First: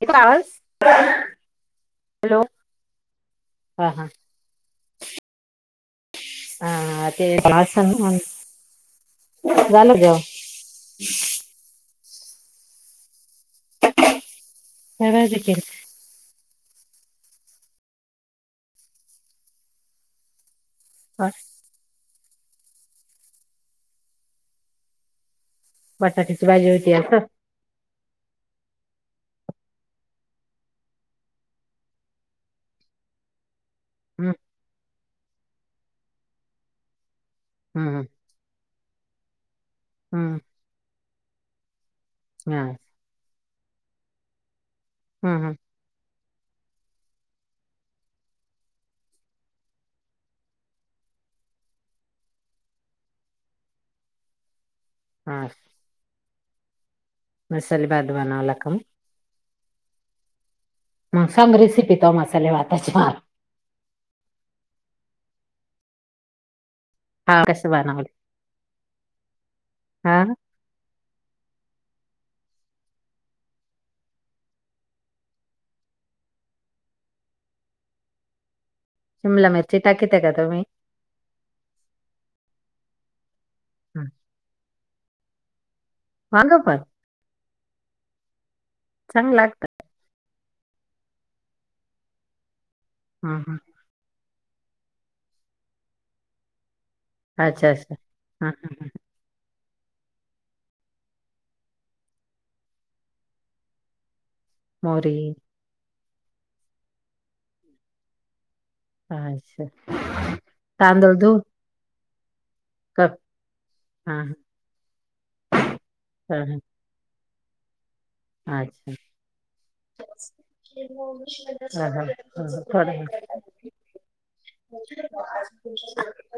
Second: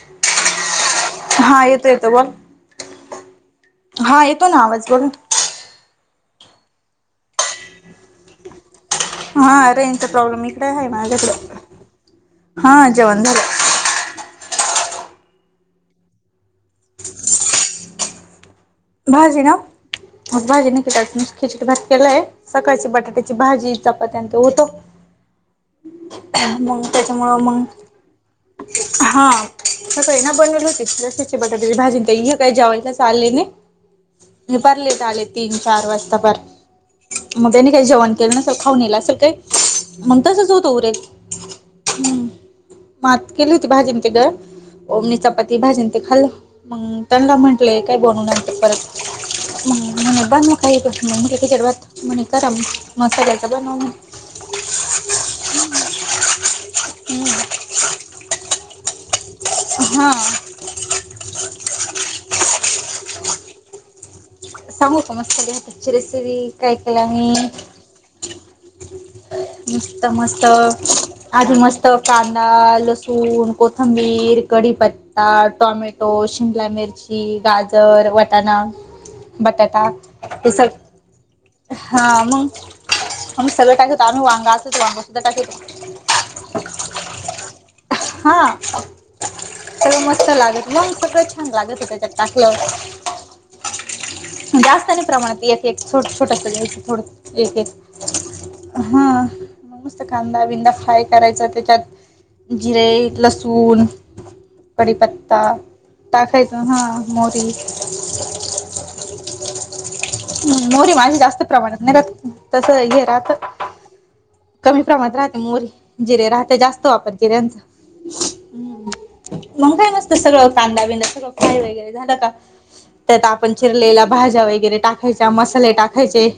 येतोय आवाज हा येतो येतो बोल हॅलो! हा येतो ना आवाज बोला. आ ते आसन म्हण हा रेंजचा प्रॉब्लेम इकडे आहे माझ्याकड, हा जेवण झालं. त्या राहु देतील. [inaudible] भाजी ना भाजी निकीता नुसती खिचडी भात केलाय. सकाळची बटाट्याची भाजी चपात्यांन ते होत. बटाट्याची भाजी मंग होती असं त्याच्यामुळं मंग हा. सकाळी ना बनवेल होती रस्याची बटाट्या ची भाजी न ते हे काही जेवायलाच आले नही. [unintelligible] हे पार लेट आले तीन चार वाजता पार, म त्यानी काय हम्म जेवण केल नसलं खाऊन येल असल काही, मग हम्म तसच होतो उरेल हूं. [inaudible] म आत केली होती भाजीन ते ग ओम णी हम्म चपाती भाजी न ते खाल्लं. मंग त्यांना म्हटलंय काय बनवूू नंतर परत. मंग म्हणे बनव काही पण, मंग म्हटल खिचडी भात, म्हणे करम मसाल्याच बनव म्हन. [unintelligible] हम्म. मसाले भात बनावला का मग? हा! मंग सांग रेसिपी त्वा मसाले भाताची माला. सांगु का मसाले भाताची रेसिपी काय केलं नी हा कसं बनवली? मस्त हा मस्त आधी मस्त कांदा लसूण कोथंबीर कढीपत त्ता, टॉमॅटो, शिमला मिरची, गाजर, वटाणा शिमला मिरची बटाटा टाकीता का तुम्ही? हेसग हा मंग आम्ही सगळं टाकीतो, आम्ही वांग असत त वांग सुद्धा टाकीतो वांग पन हा! चांग लागत? सगळं मस्त लागत मग सगळं छान लागत त्याच्यात टाकल्या व हूं हूं! जास्त नही प्रमाणात एक, एक, छोट छोटस घ्यायचं थोड एक, अच्छा अच्छा हा एक हा म मस्त कांदा बिंदा फ्राय करायचा त्याच्यात जिरे लसून मोहरी कडीपत्ता टाकायच हा मोहरी अच्छा मोहरी तांदूळ माझी धुवून जास्त प्रमाणात नही राहत. तस हे का? राहत, हा कमी प्रमाात राहते मोरी जिरे राहते जास्त [unintelligible] आच्छा! मंग काय नसत सगळं कांदा बिंदा सगळं फ्राय हा वगैरे हा झालं का हा त्यात थोडं आप ण चिरलेला भाज्या वगैरे टाकायच्या मसाले टाकायचे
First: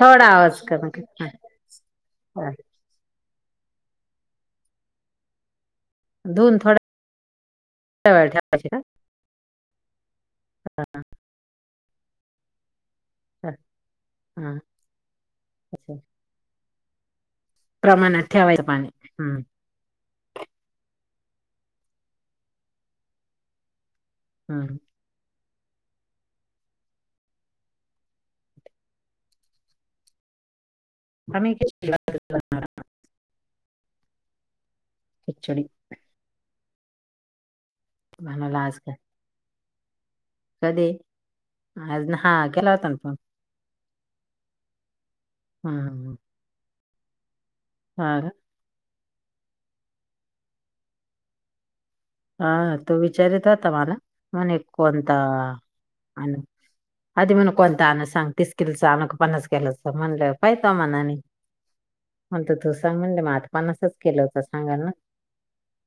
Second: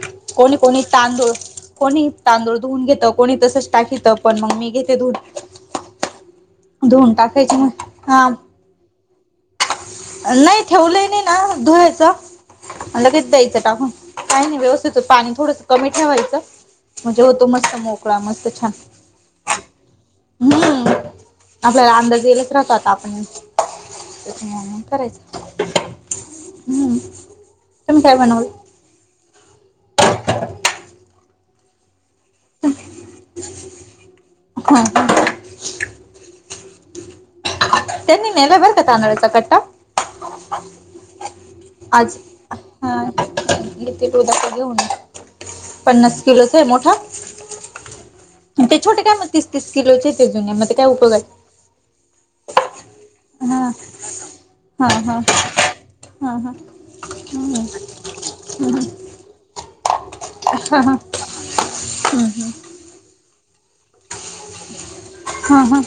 थोडा कोणी आवाज कोणी कमी कर तांदूळ कोणी हा तांदूळ धुवून घेत कोणी तसच टाकित पण मंग मी घेते धूून धुवून थोडा धुन टाकायची म हा वेळ ठेवायची का नही ठेवलंय नाही ना धुवायचं. म लगेच हा द्यायचं टाकून काय हा नाय व्यवस्थित होत पाणी थोडंस कमी अच्छा. ठेवायचं. म्हणजे होतो मस्त मोकळा प्रमाणात मस्त ठेवायचं छान पाणी हम्म हम्म आपल्याला अंदाज येईलाच राहतो आता आपण त्याच्यामुळं हम्म मंग करायचं. हम्म तुम्ही काय बनवल? आम्ही खिचडी भात हा [unintelligible] खिचडी त्यांनी नेलाय म्हणाला बरं आज का काय तांदलाचा कट्टा कधी ना आज केला होता ना हा फोन येते गो दाक घेऊन हम्म पन्नास किलोच आहे मोठा हा म ते छोटे काय म तीस तीस किलोचे होते जुने मते काय उपयोगाचे हा तो विचारीत होतं हा मला म्हणे हा हा कोणता हा अन हा आदी म्हणे कोणता आणू सांग ते स्किन चा आणू का फोनच केला असतात म्हणलं पाय तुया मनानी म्हणत तू सांग म्हणले मंग आता पन्नासच किलोचा सांगन ना हा हा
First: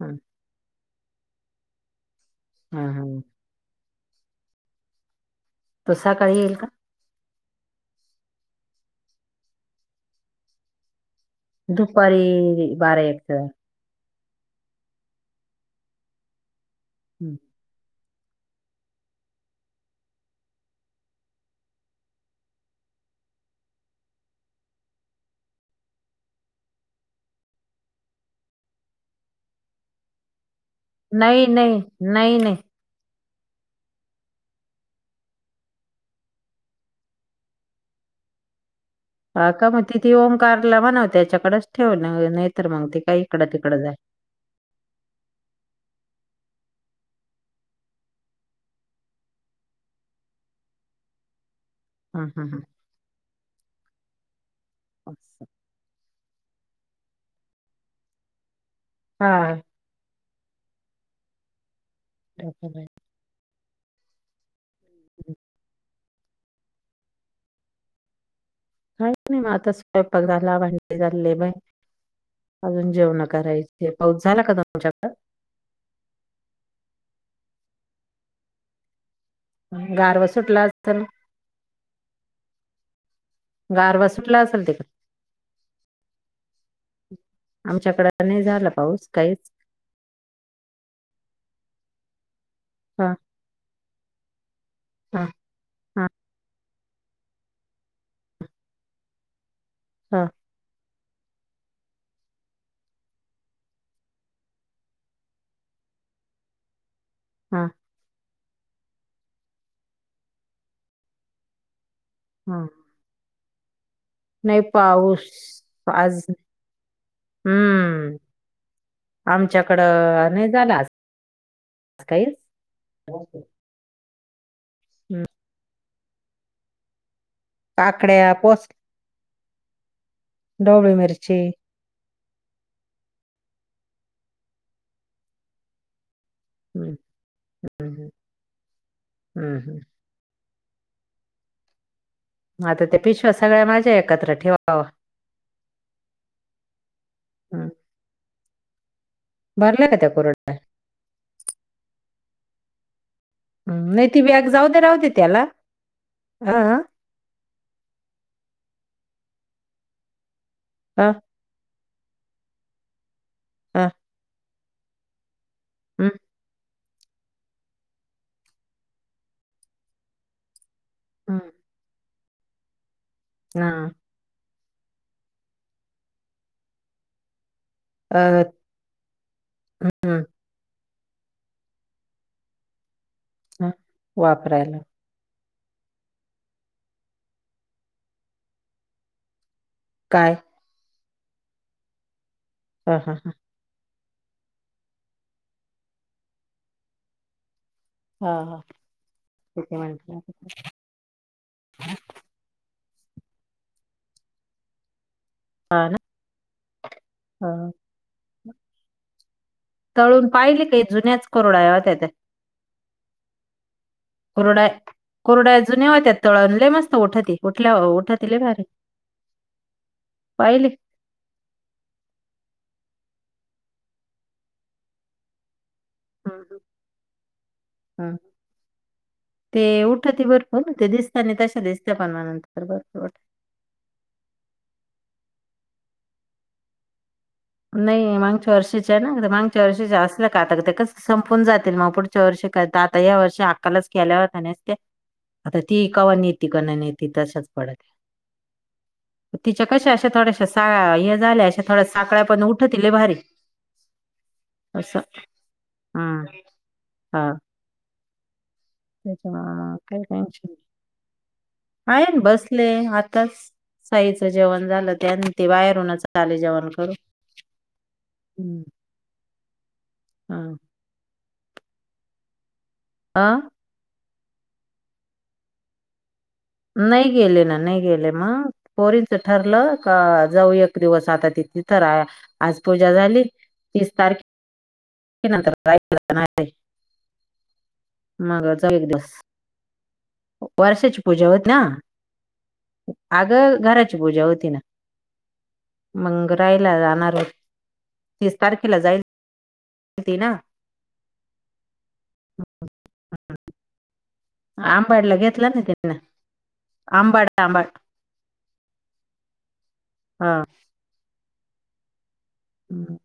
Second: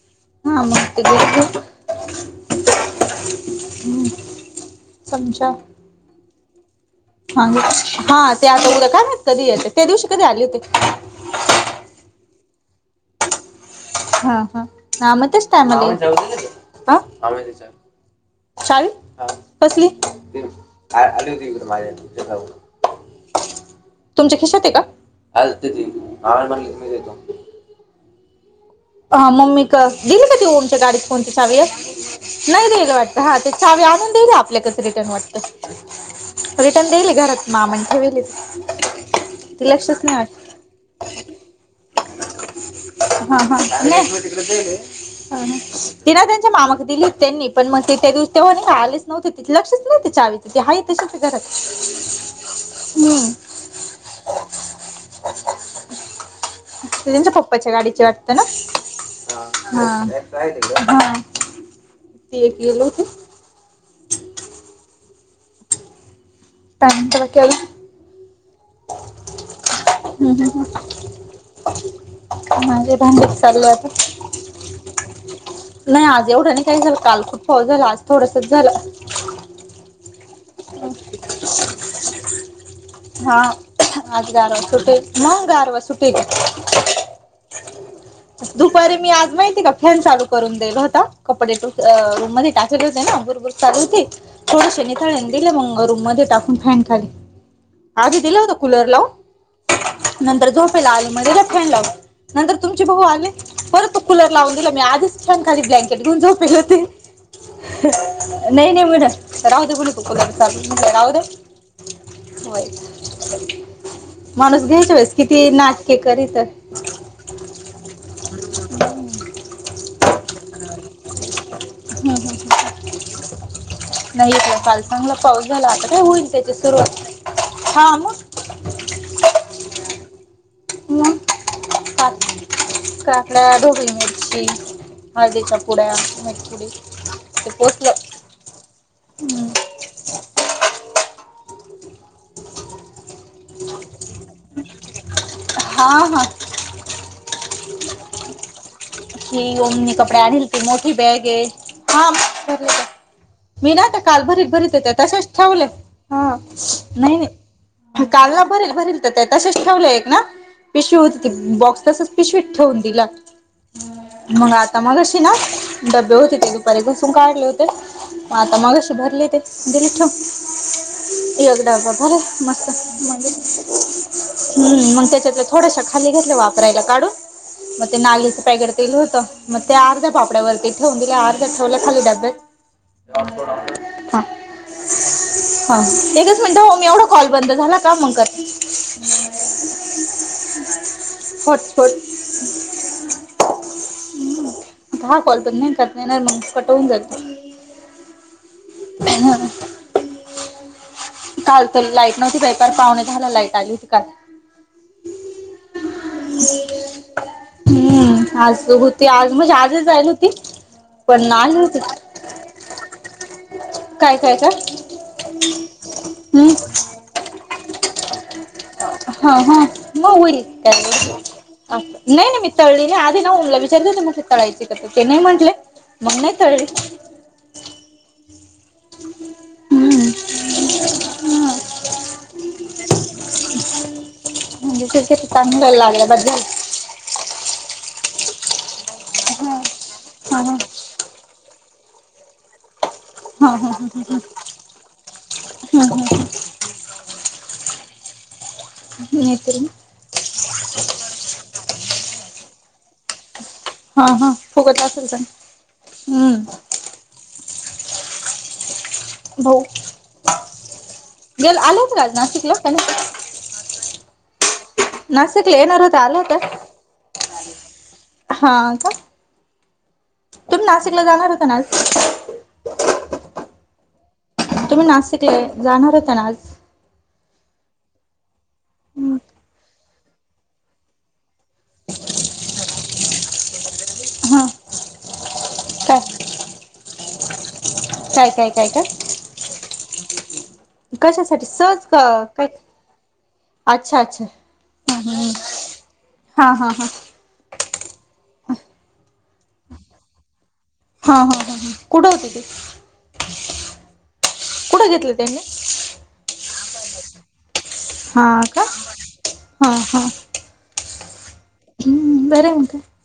हं, हा मग ते [unintelligible] हं, हं. हं चमचा तो सकाळी येईल का? हां हा ते आता उद्या काय माहित कधी येत्या त्या दिवशी कधी आले होते. दुपारी बारा एकच्या हा हा म त्यांच टाईमला येईल आ चावी कसली? तुमच्या खिशात आहे का? हा मम्मी क दिली का ते ओमच्या गाडीत कोणती नाही चावी ये नाही नाही नाही नाय देईल वाटत हा ते चावी आणून देईली आपल्याकच रिटर्न वाटतं. रिटर्न देईले घरात मामा नी ठेवलेत. हा का मग ती ती ओमकारला म्हणाव ते त्याच्याकडेच ठेवलं नाय तर मग ते काय इकडं तिकडं जाय. तुम्हाला तिकडं जाईले. हं ह ति ना त्यांच्या मामाकं दिली होती त्यांनी पण मग त्या दिवस तेव्हा का आलेच. नव्हते तिथ लक्षच नव चावीचे ते हाये तसेच ये घरात. हा हा हा म असं. ते त्यांच्या पप्पाच्या गाडीची वाटतं ना हा हा हा ते एक गेल होते. काय म्हणता बाकी अजून काही नाय म आता स्वयंपाक हम्म, झाला हम्म, भांडे झाले बाहेर हम्म. अजून माझे जेवण भांडे करायचे पाऊस झाला का तुमच्याकड नाय आज एवढं नाय काय झालं काल खूप पाऊस झाला आज थोडसच झाला. गारवं [unintelligible] हा गारवा आज सुटला गारवा असेल तिकडे सुटे मंग गारवा सुटे ग आमच्याकड दुपारी मी आज माहितीये का फॅन चालू करून दयायला होता कपडे अ रूम मध्ये टाकले होते हा ना बुरबुर चालू होते. थोडेसे नितळेने हा दिले मगं रूम हा मध्ये टाकून फॅन खाली. आधी दिला होता कुलर लावून हा नंतर झोपेला आलो मंग दिला फॅन लावून नंतर तुम्ही चे भाऊ आले परत तो कुलर लावून दिला मी आधीच फॅन खाली ब्लँकेट घेऊन झोपेली होते. हा नाय नाय म्हण राहूदे म्हणलं तो कुलर चालू म्हणलं राहूदे. होय हा नाही माणूस घ्यायच वेळेस पाऊस किती नाटके आज करीत. हम्म आमच्याकडं नाही झालं. काय. नाहीेत काल चांगला पाऊस झाला आता काय होईल त्याची सुरुवात. हा मग काकड्या पोस. डोबळी मिरची. सात. का आपल्या धोबी मिरची हळदीच्या पुुड्या. हम्म पोहोचलो. हम्म हम्म हम्म आता ते पिशवा सगळ्या माझ्या एकत्र ठेवा. हा हा. हम्म हि भरल्या ओमनी का त्या कपडे कोरड आणल त मोठी बॅग आहे हा. मी नाही हम्म, आता ती काल भरीत बॅग जाऊ भरीत दे येत राहू दे तशच त्याला ठेवले हा हा नाही नाही. काल ना भरेल भरेल तर ते तसेच ठेवलं एक ना पिशवी हा होती ती. बॉक्स तसंच पिशवीत ठेवून दिला. हा मग आता मगशी ना हम्म, डबे होते ते तु. बेक सुंका आढले होते मग आता मगाशी भरले ते दिेली ठेऊन. हम्म, एकदा भरा मस्त. हा, हम्म मग त्याच्यात थोडश खाली घेतल्या वापरायला काढून मग ते नाली. अ, ड होत मग ते अर्ध्या हम्म, पापड्यावरती ठेवून दि अर्ध्या ठेवल्या खाली डब्यात. हा. वापरायला हा एकच मिनट हो मी एवढा कॉल बंद झाला का मग कर. काय. फट फट. हा हा हां. आता हा कॉल पण नाही नाहीणार मग पटवून जात. हा हा तेथ म्हण काल तर लाईट नव्हती काय कार पावणे दहाला लाईट आलीच का ह ह हा हम्म आज होते आज म्हणजे आजच तळून होती पाहिली काही पण जुन्याच कोरड्या नाहीती होत्या त्या काय कय का कोरड्या कोरड्या अजूनवत तळणले मस्त उठतठठत हा हा म पाहिले अ नाही नाही मी तळली नाही आधी ना उमला विचारत मगी तळायचे का ते नाही म्हटले मग नाही तरी हम ते हम्म उठते भरपूर ते दिसत आणि हा तशा दिसत पणवा नंतर भरपूर उठत म्हणजे तती चांग लागला बा नाही मागच्या वर्षीच्या ना मागच्या वर्षीच्या असल्या का हा आता हा ते संपून जातील मग पुढ. मागच्या वर्षी करता आता या वर्षी हा हा अक्कालच केल्या होता नसते. आता ती कावा हा न येते का नाही नेत तशाच पडत. नाहीतर तिच्या कशा अशा थोड्याशा सा झाल्या अशा थोड्या साकळ्या पण उठतील भारी. हा हा फुकत असं असेल सण हम्म. हा भाऊ त्याच्या काही ट्शन नाही गेल आला होता का आज काय नाशिकला का बसले नाही आताच साईचं जेवण झालं त्यान नाशिकला येणार होता बाहेरूनच आला होता आले जेवण करून हा का हा तुम्ही नाशिकला जाणार होता ना आज आं तुम्ही नाशिक जाणार होता ना आज. नाही गेले ना नाही गेले मग. पोरीनच हम्म. ठरलं का जाऊ एक दिवस आता तिथे तर आज पूजा झाली. तीस तारीखे. हा क नंतर काय नाही रे काय काय मग काय जाऊ काय एक दिस. वर्षाची पूजा कशासाठी होती ना सहज क- काय अग घराची पूजा होती ना. हम हम. मंग रायला जाणार हो तीस तारखेला जायल. ते ना. हा ह कुठे. [inaudible] आंबाडला घेतला ना त्यांना आंबाड आंबाड. हा का हा. हा. हम्म बर मते. हम्म.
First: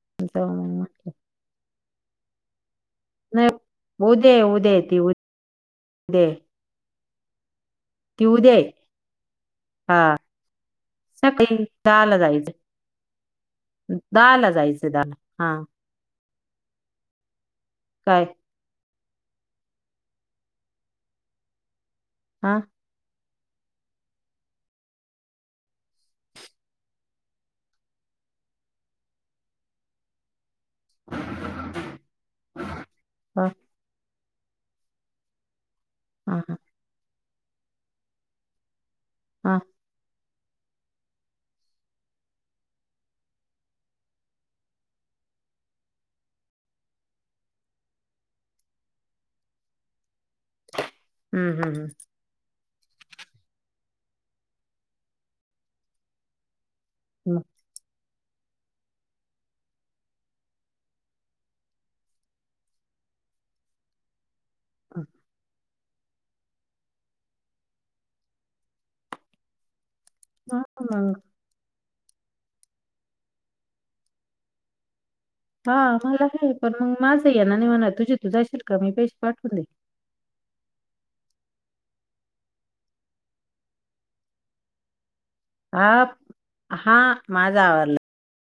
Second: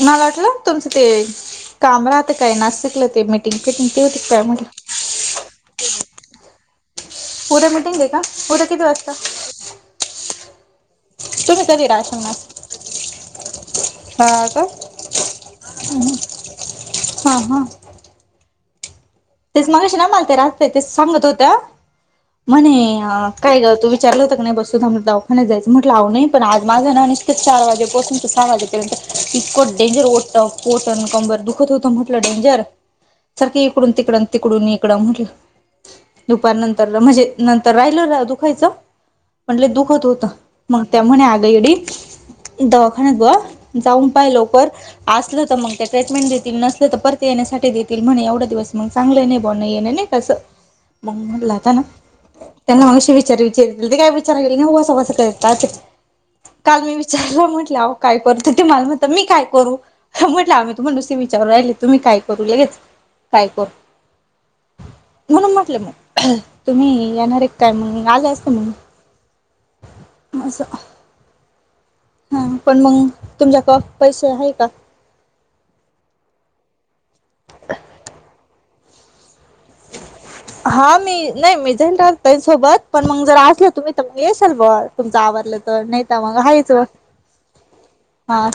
मला जाऊ वाटलं मग तुमचं म्हटलं ते काम राहतं काय नासिकलं ते मीटिंग फिटिंग ते होती काय म्ह. त होई. दे. उद्या मिटिंग आहे का ये उद्या किती वाजता. हा सकाळी तुम्ही कधी सहा ला राहशाल जाईच. नाशिक दहाला जायचं दहाला आ. आणि हा हा. काय? तेच मागाशी ना मालते राहते तेच सांगत होत्या हा म्हणे. काय ग तू विचारलं होत का नाही बसधा दाखाला जायचं म्हटलंव नाही पण आज माझा ना निश्च चार वाजे बोसून सहा वाजे. इको डेंजर ओत. पटन कंबर दुखत होत म्हटलं डेंजर हा सारखे इकडून. तड तिकडूनकड म्ह हा हा दुपारंत. तर म्हणजे नंतर राहिल रा दुखायचं हा म्हटले दुखत होत. मग त्या म्हणे आगयडी दवाखाान्यात गवा जाऊन पाहि लवकर. असलं तर मग ते ट्रीटमेंट देतील नसलं तर परती येण्यासाठी देतील म्हणे एवढा दिवस. मग चांगलं नाही बनण येणे नाही तसं मग हम्म म्हटलंता ना. हम्म त्यांना मनष विचार विचार काय विचार गे ना वसस काल मी. च हम्म म्हटलं. काय करत ते मला म्हणत मी काय करू म्हटलं आम्ही तुम्हाला दुससे विचारू राहिले तुम्ही काय करू लगेच. काय कर म्हणून म्हटलं मग. तुम्ही येणार एक काय म्हण आलं असत म्हग. ह. हा पण मग तुमच्या कॉ पैसे आहे का. हा मला आहे पण मग माझं या ना नाही म्हणा तुझी तू जा असशील का मी पेश पाठवून दे. [unintelligible] हा मी नाही मी जान राह सोबत पण मग जर असल तुम्ही तर मग येशल बा तुमच आवरल तर. तर हा नाहीत मग हायच हा हा.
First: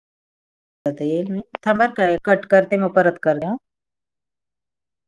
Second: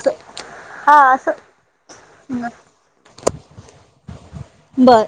हा आता येईल असं मी थांबर का कट करते मग परत कर. बरं.